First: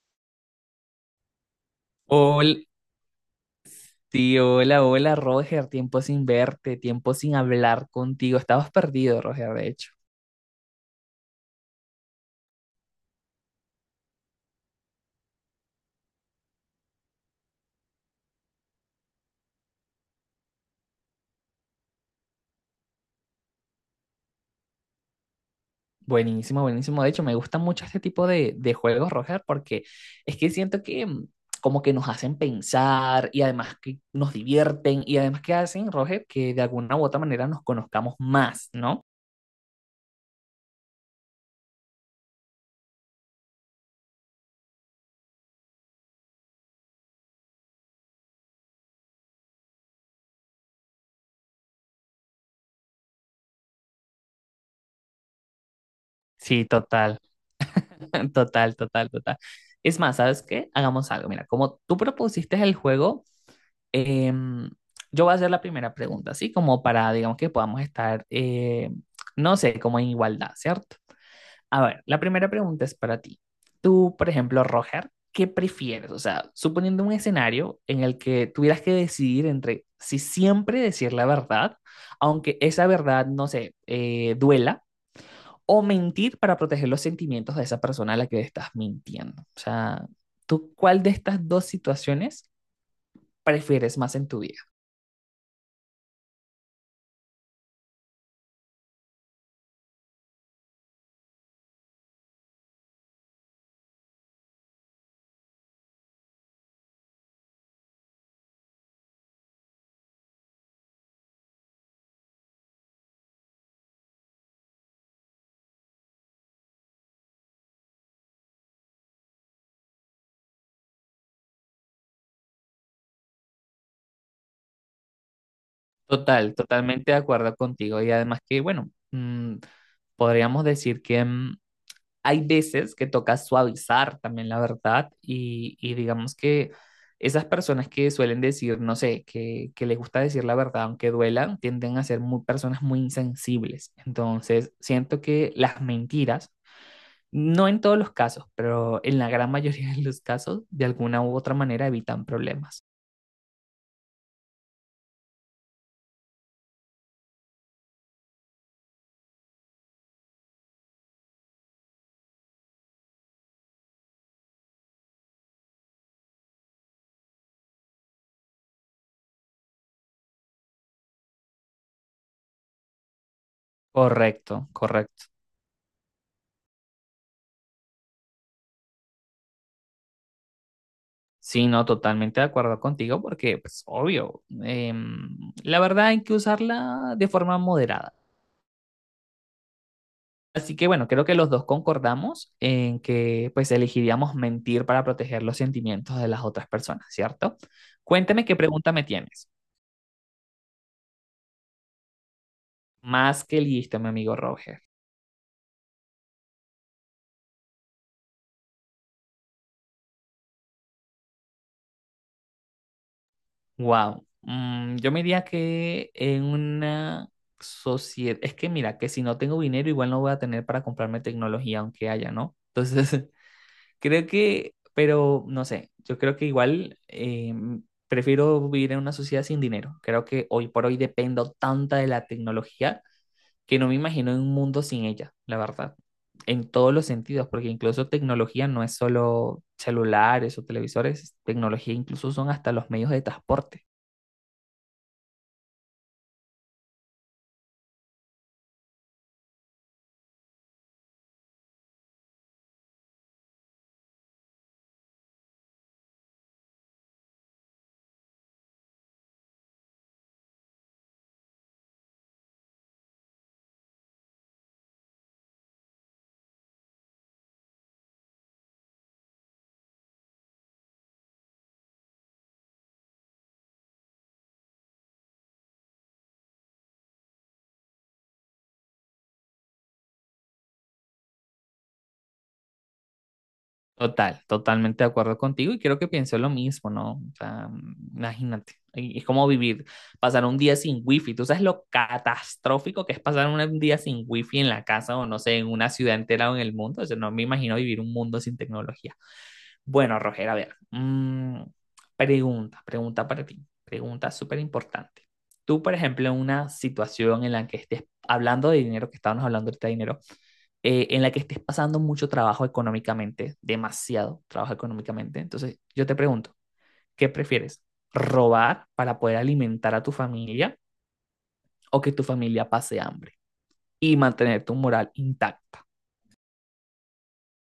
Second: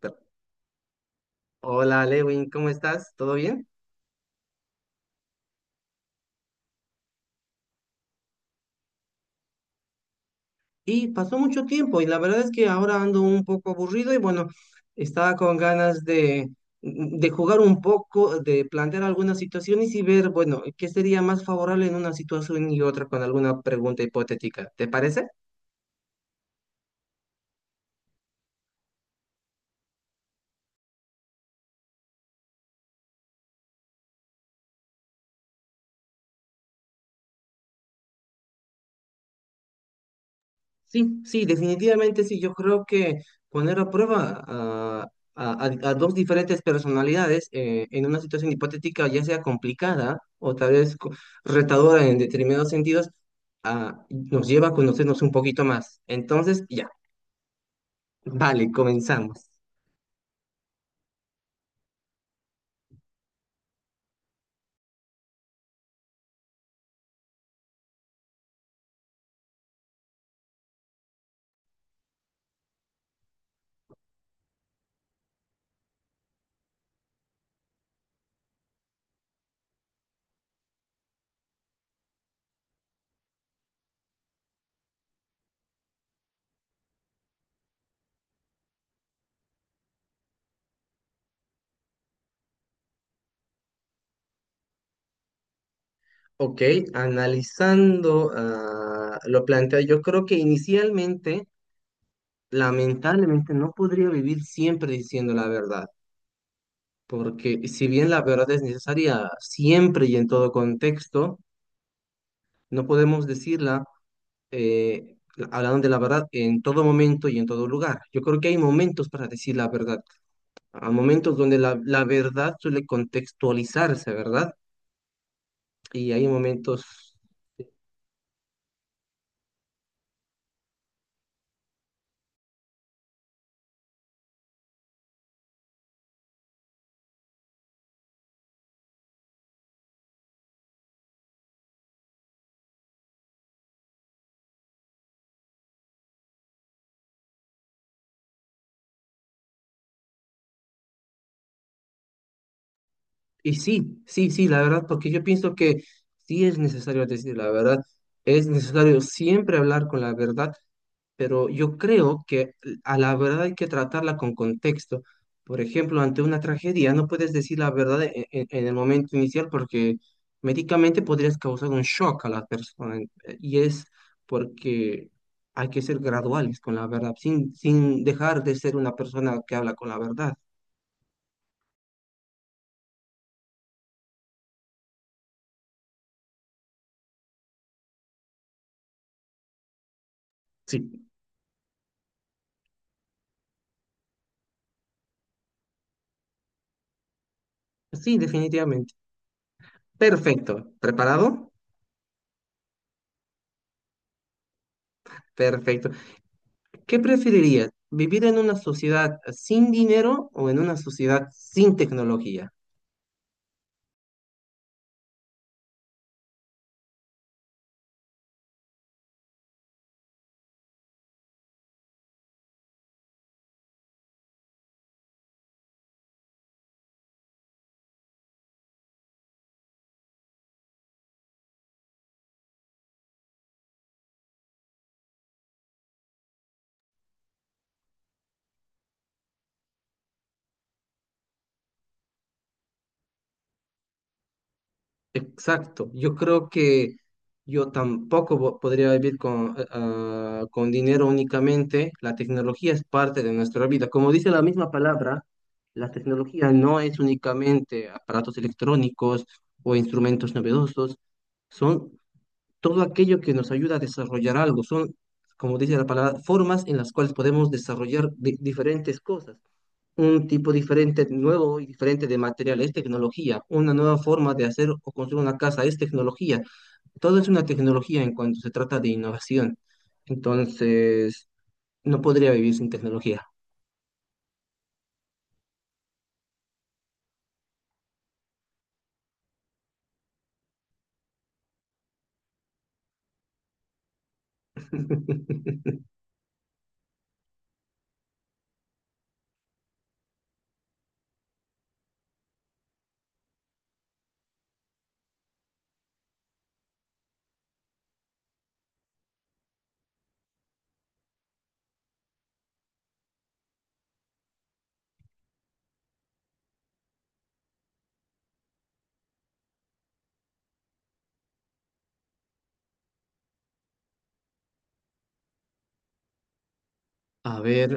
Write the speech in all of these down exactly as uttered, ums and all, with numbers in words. Pe- Hola Lewin, Hola, ¿cómo estás? ¿Todo bien? tío, hola, hola, Roger. Tiempo sin verte, tiempo sin hablar contigo. Estabas perdido, Roger, de hecho. Y pasó mucho tiempo y la verdad es que ahora ando un poco aburrido y bueno, estaba con ganas de, de jugar un poco, de plantear algunas situaciones y ver, bueno, qué sería más favorable en una situación y otra con alguna pregunta hipotética. ¿Te parece? Buenísimo, buenísimo. De hecho, me gusta mucho este tipo de, de juegos, Roger, porque es que siento que mm, como que nos hacen pensar y además que nos divierten y además que hacen, Roger, que de alguna u otra manera nos conozcamos más, ¿no? Sí, sí, definitivamente sí. Yo creo que poner a prueba a, a- a- a dos diferentes personalidades eh, en una situación hipotética, ya sea complicada o tal vez co- retadora en determinados sentidos, ah, nos lleva a conocernos un poquito más. Entonces, Sí, ya, total, vale, total, total, total. comenzamos. Es más, ¿sabes qué? Hagamos algo. Mira, como tú propusiste el juego. Em, yo voy a hacer la primera pregunta, así como para, digamos, que podamos estar, eh, no sé, como en igualdad, ¿cierto? A ver, la primera pregunta es para ti. Tú, por ejemplo, Roger, ¿qué prefieres? O sea, suponiendo un escenario en el que tuvieras que decidir entre si siempre decir la verdad, aunque esa verdad, no sé, eh, duela, o mentir para proteger los sentimientos de esa persona a la que estás mintiendo. O sea, ¿tú cuál de estas dos situaciones prefieres más en tu vida? Ok, analizando ah, lo planteado, yo creo que inicialmente, lamentablemente, no podría vivir siempre diciendo la verdad, porque si bien la verdad es necesaria siempre y en todo contexto, no podemos decirla, eh, la- hablando de la verdad, en todo momento y en todo lugar. Yo creo que hay momentos para decir la verdad, a momentos donde la, la verdad suele contextualizarse, ¿verdad? Y hay Total, totalmente momentos, de acuerdo contigo. Y además que, bueno, mm, podríamos decir que mm, hay veces que toca suavizar también la verdad y, y digamos que esas personas que suelen decir, no sé, que, que les gusta decir la verdad aunque duelan, tienden a ser muy, personas muy insensibles. Entonces, siento que las mentiras, no en todos los casos, pero en la gran mayoría de los casos, de alguna u otra manera evitan problemas. y sí, sí, sí, la verdad, porque yo pienso que sí es necesario decir la verdad, es necesario siempre hablar con la verdad, pero yo creo que a la verdad hay que tratarla con contexto. Por ejemplo, ante una tragedia no puedes decir la verdad e- e- en el momento inicial, porque médicamente podrías causar un shock a la persona, eh, y es Correcto, porque correcto. hay que ser graduales con la verdad, sin, sin dejar de ser una persona que habla con la verdad. Sí, no, totalmente de acuerdo contigo porque, pues, obvio, em, la verdad hay que usarla de forma moderada. Así que, bueno, Sí. creo que los dos concordamos en que, pues, elegiríamos mentir para proteger los sentimientos de las otras personas, ¿cierto? Sí, Cuéntame qué pregunta definitivamente. me tienes. Perfecto. ¿Preparado? Más que listo, mi amigo Roger. Perfecto. ¿Qué preferirías? ¿Vivir en una sociedad sin dinero o en una sociedad sin tecnología? Wow. Yo me diría que en una sociedad, es que mira, que si no tengo dinero, igual no voy a tener para comprarme tecnología, aunque haya, ¿no? Entonces, creo que, pero no sé, yo creo que igual eh, prefiero vivir en una sociedad sin dinero. Creo que hoy por hoy dependo tanta de la tecnología que no me imagino en un mundo sin ella, la verdad, en todos los sentidos, porque incluso tecnología no es solo celulares o televisores, tecnología incluso son hasta los medios de transporte. Exacto, yo creo que yo tampoco po- podría vivir con, eh, ah, con dinero únicamente. La tecnología es parte de nuestra vida. Como dice la misma palabra, la tecnología no es únicamente aparatos electrónicos o instrumentos novedosos, son todo aquello que nos ayuda a desarrollar algo. Son, como dice la palabra, formas en las cuales podemos desarrollar di- diferentes cosas, un tipo diferente, nuevo y diferente de material, es tecnología. Una nueva forma de hacer o construir una casa es tecnología. Todo es una tecnología en cuanto se trata de innovación. Entonces, no podría vivir sin tecnología. Total, totalmente de acuerdo contigo y creo que pienso lo mismo, ¿no? O sea, imagínate, y- es como vivir, pasar un día sin wifi, tú sabes lo catastrófico que es pasar un un día sin wifi en la casa o no sé, en una ciudad entera o en el mundo, o sea, no me imagino vivir un mundo sin tecnología. Bueno, Roger, a ver, mm, pregunta, pregunta para ti, pregunta súper importante. Tú, por ejemplo, en una situación en la que estés hablando de dinero, que estábamos hablando ahorita de dinero, eh, en la que estés pasando mucho trabajo económicamente, demasiado trabajo económicamente. Entonces, yo te pregunto, ¿qué prefieres? ¿Robar para poder alimentar a tu familia o que tu familia pase hambre y mantener tu moral intacta? A ver,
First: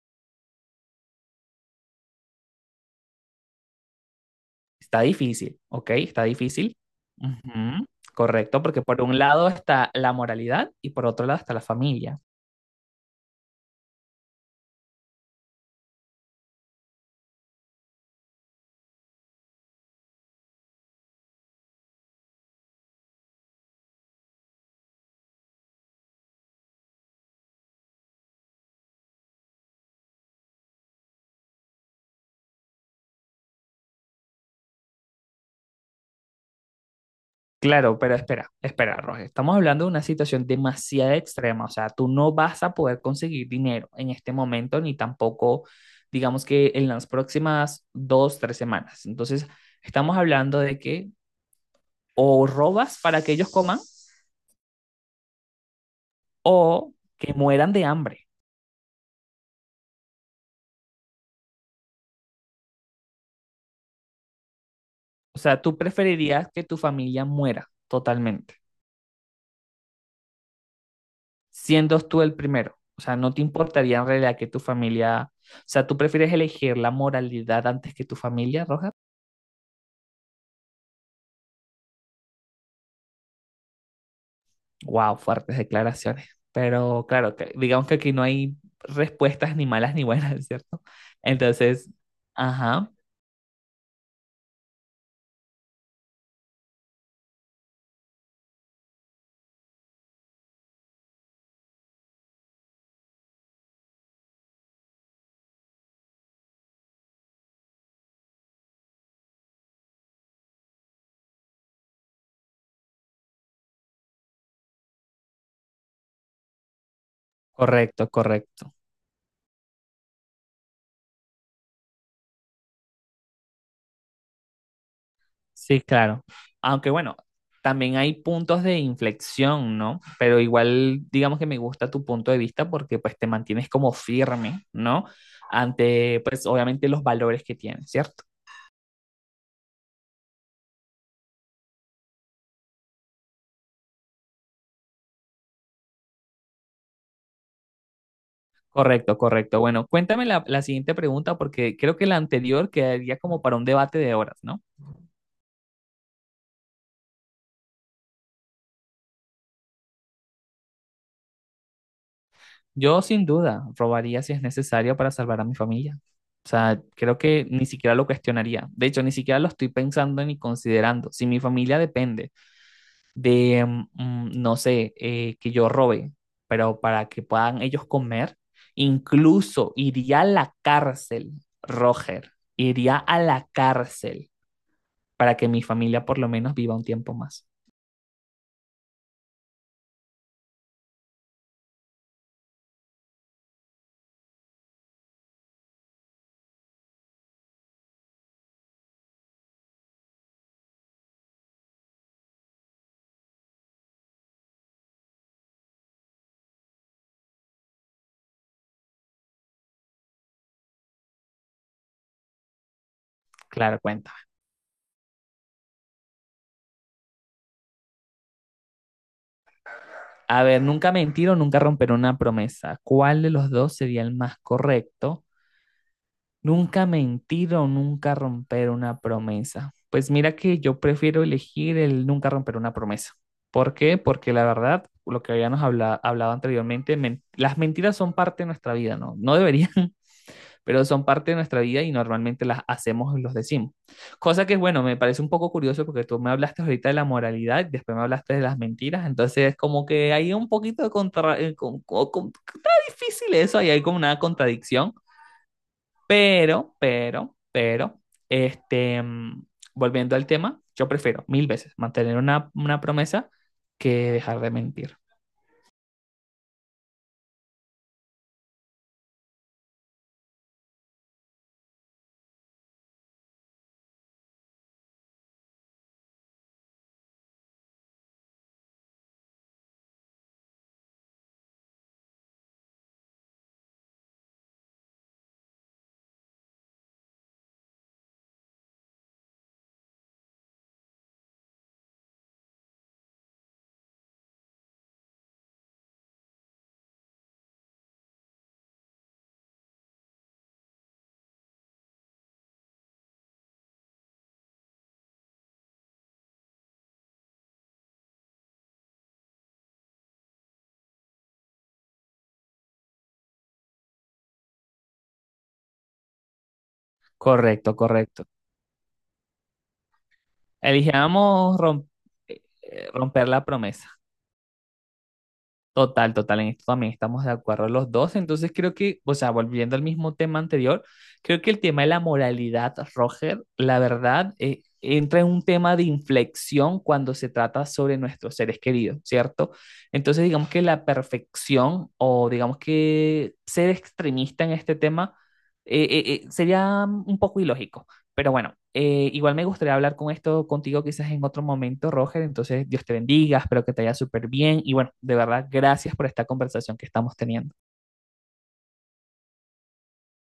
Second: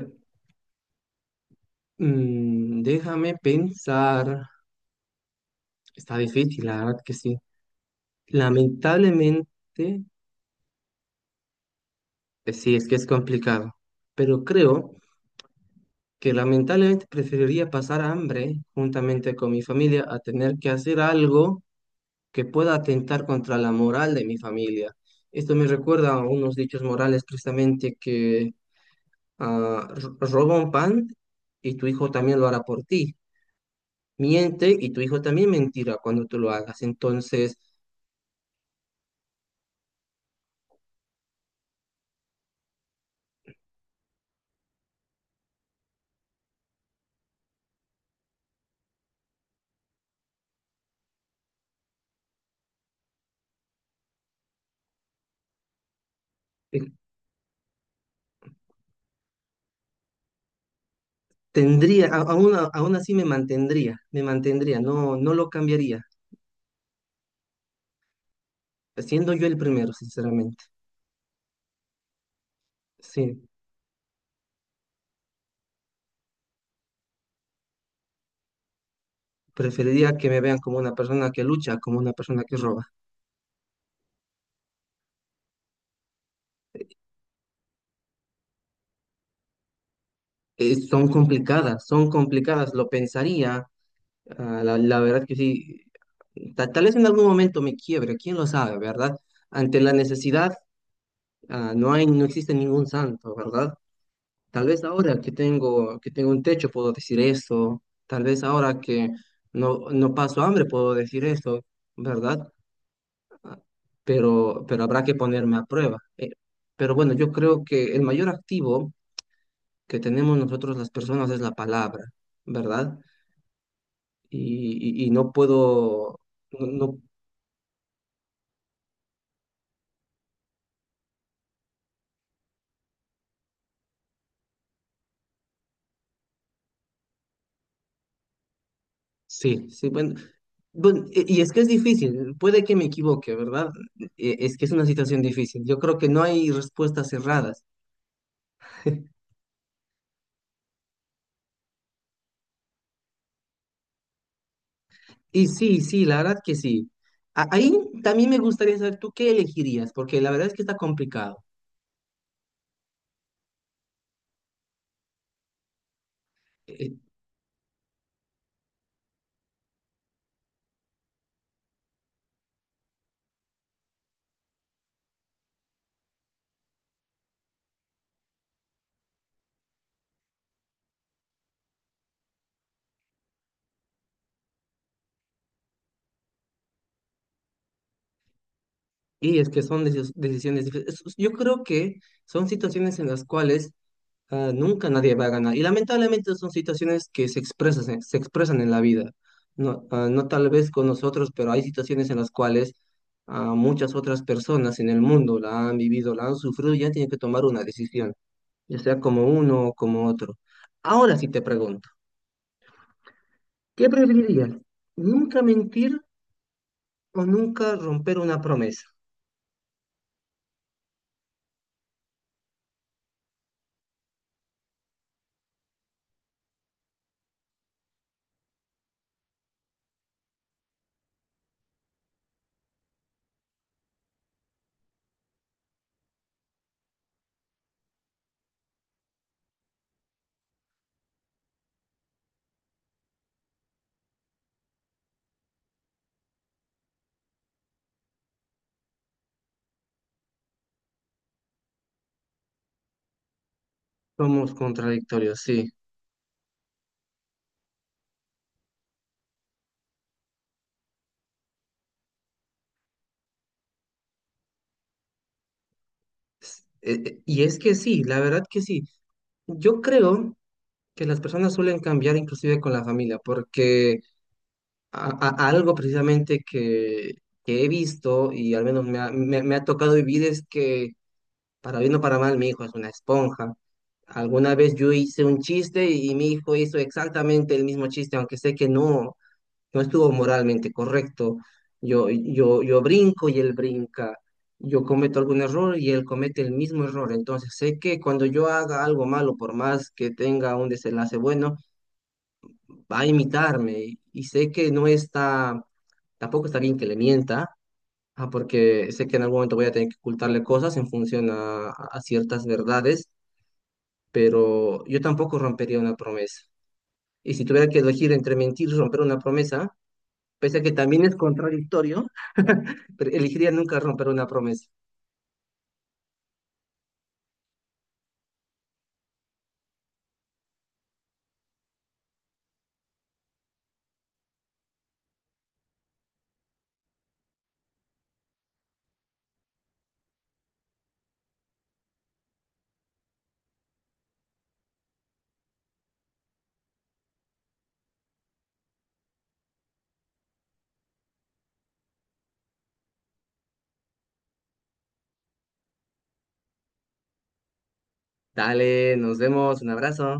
mm, déjame pensar. Está difícil, ¿ok? Está Está difícil, difícil. la verdad que sí. Ujú. Correcto, porque por un lado Lamentablemente, está la moralidad y por otro lado está la familia. eh, sí, es que es complicado. Pero creo que lamentablemente preferiría pasar hambre juntamente con mi familia a tener que hacer algo que pueda atentar contra la moral de mi familia. Esto me recuerda a unos dichos morales precisamente que ah, ro- roba un pan y tu hijo también lo hará por ti. Miente y tu hijo también mentirá cuando tú lo hagas. Entonces, Claro, pero espera, espera, Roger. Estamos hablando de una situación demasiado extrema. O sea, tú no vas a poder conseguir dinero en este momento, ni tampoco, digamos que en las próximas dos, tres semanas. Entonces, estamos hablando de que o robas para que ellos coman eh, o que mueran de hambre. tendría, a- aún, aún así me mantendría, me mantendría, no, no O lo sea, tú cambiaría, preferirías que tu familia muera totalmente, siendo yo el primero, sinceramente. siendo tú el primero. O sea, no te Sí. importaría en realidad que tu familia, o sea, tú prefieres elegir la moralidad antes que tu familia, Roger. Preferiría que me vean como una persona que lucha, como una persona que roba. Wow, fuertes declaraciones. Pero claro, que, digamos que aquí no hay respuestas ni malas ni buenas, Eh, ¿cierto? son Entonces, complicadas, son complicadas, lo ajá, pensaría. Ah, la, la verdad que sí, ta- tal vez en algún momento me quiebre, quién lo sabe, ¿verdad? Ante la necesidad, ah, no hay, no existe ningún santo, ¿verdad? Tal vez ahora que tengo, que tengo un techo puedo decir eso, tal vez ahora que no, no paso hambre puedo decir eso, ¿verdad? Ah, Pero, pero habrá que ponerme a prueba. Eh, pero bueno, yo creo que el correcto, mayor correcto. activo que tenemos nosotros las personas es la palabra, ¿verdad? Y, y- y no Sí, puedo, claro. no, Aunque no- bueno, también hay puntos de inflexión, ¿no? Pero igual, digamos que me gusta tu punto de vista porque pues te mantienes como firme, ¿no? Ante, pues obviamente los valores que tienes, ¿cierto? sí, sí, bueno, bueno, y y es que es difícil, puede que me equivoque, ¿verdad? E- Es que es una situación difícil, yo creo que no hay respuestas cerradas. Correcto, correcto. Bueno, cuéntame la, la siguiente pregunta porque creo que la anterior quedaría como para un debate de horas, ¿no? Y sí, sí, la verdad que sí. A- Ahí también me gustaría saber tú qué elegirías, porque la verdad es que está complicado. Yo sin duda robaría si es necesario para salvar a mi familia. O sea, Eh, creo que ni siquiera lo cuestionaría. De hecho, ni siquiera lo estoy pensando ni considerando. Si mi familia depende de, mm, mm, no sé, eh, que yo robe, pero para que puedan ellos comer, incluso iría a la cárcel, Roger, iría a la cárcel para que mi familia por lo menos viva un tiempo más. Y es que son decis- decisiones difíciles. Es- Yo creo que son situaciones en las cuales Ah, nunca nadie va a ganar. Y lamentablemente son situaciones que se expresan, se, se expresan en la vida. No, ah, no tal vez con nosotros, pero hay situaciones en las cuales ah, muchas otras personas en el mundo la han vivido, la han sufrido y ya tienen que tomar una decisión, ya sea como uno o como otro. Ahora sí te pregunto, Claro, ¿qué cuenta. preferirías? ¿Nunca mentir o nunca romper una promesa? A ver, nunca mentir o nunca romper una promesa. ¿Cuál de los dos sería el más correcto? Nunca mentir o nunca romper una promesa. Pues mira que yo prefiero elegir el nunca romper una promesa. ¿Por qué? Porque la verdad, lo que habíamos habla- hablado anteriormente, men- las mentiras son parte de nuestra vida, ¿no? No deberían, pero son parte de nuestra vida y normalmente las hacemos y los decimos. Cosa que, bueno, me parece un poco curioso porque tú me hablaste ahorita de la moralidad, después me hablaste de las mentiras, entonces como que hay un poquito de contra... eh, con- con- con- está difícil eso, ahí hay como una Somos contradicción. contradictorios, sí. Pero, pero, pero, este, mm, volviendo al tema, yo prefiero mil veces mantener una, una promesa que dejar de mentir. S- eh, eh, y es que sí, la verdad que sí. Yo creo que las personas suelen cambiar inclusive con la familia, porque a- a- algo precisamente que, que he visto y al menos me ha, me- me ha tocado vivir es que, para bien o para mal, mi hijo es una esponja. Alguna vez yo hice un chiste y, mi hijo hizo exactamente el mismo chiste, aunque sé que no, no estuvo moralmente correcto. Yo, yo, yo brinco y él brinca. Yo cometo algún error y él comete el mismo error. Entonces sé que cuando yo haga algo malo, por más que tenga un desenlace bueno, va a imitarme y, sé que no está, tampoco está bien que le mienta, ah, porque sé que en algún momento voy a tener que ocultarle cosas en función a, a ciertas verdades, pero yo tampoco rompería una promesa. Y si tuviera Correcto, que elegir correcto. entre mentir y romper una promesa, pese a que también es Elijamos romp- contradictorio, eh, pero romper la elegiría nunca promesa. romper una promesa. Total, total, en esto también estamos de acuerdo los dos. Entonces creo que, o sea, volviendo al mismo tema anterior, creo que el tema de la moralidad, Roger, la verdad, eh, entra en un tema de inflexión cuando se trata sobre nuestros seres queridos, ¿cierto? Entonces digamos que la perfección o digamos que ser extremista en este tema eh, eh, eh, sería un poco ilógico. Pero bueno, eh, igual me gustaría hablar con esto contigo quizás en otro momento, Roger. Entonces, Dios te bendiga, espero que te vaya súper bien. Y bueno, de verdad, gracias por esta conversación que estamos teniendo. Dale, nos vemos, un abrazo.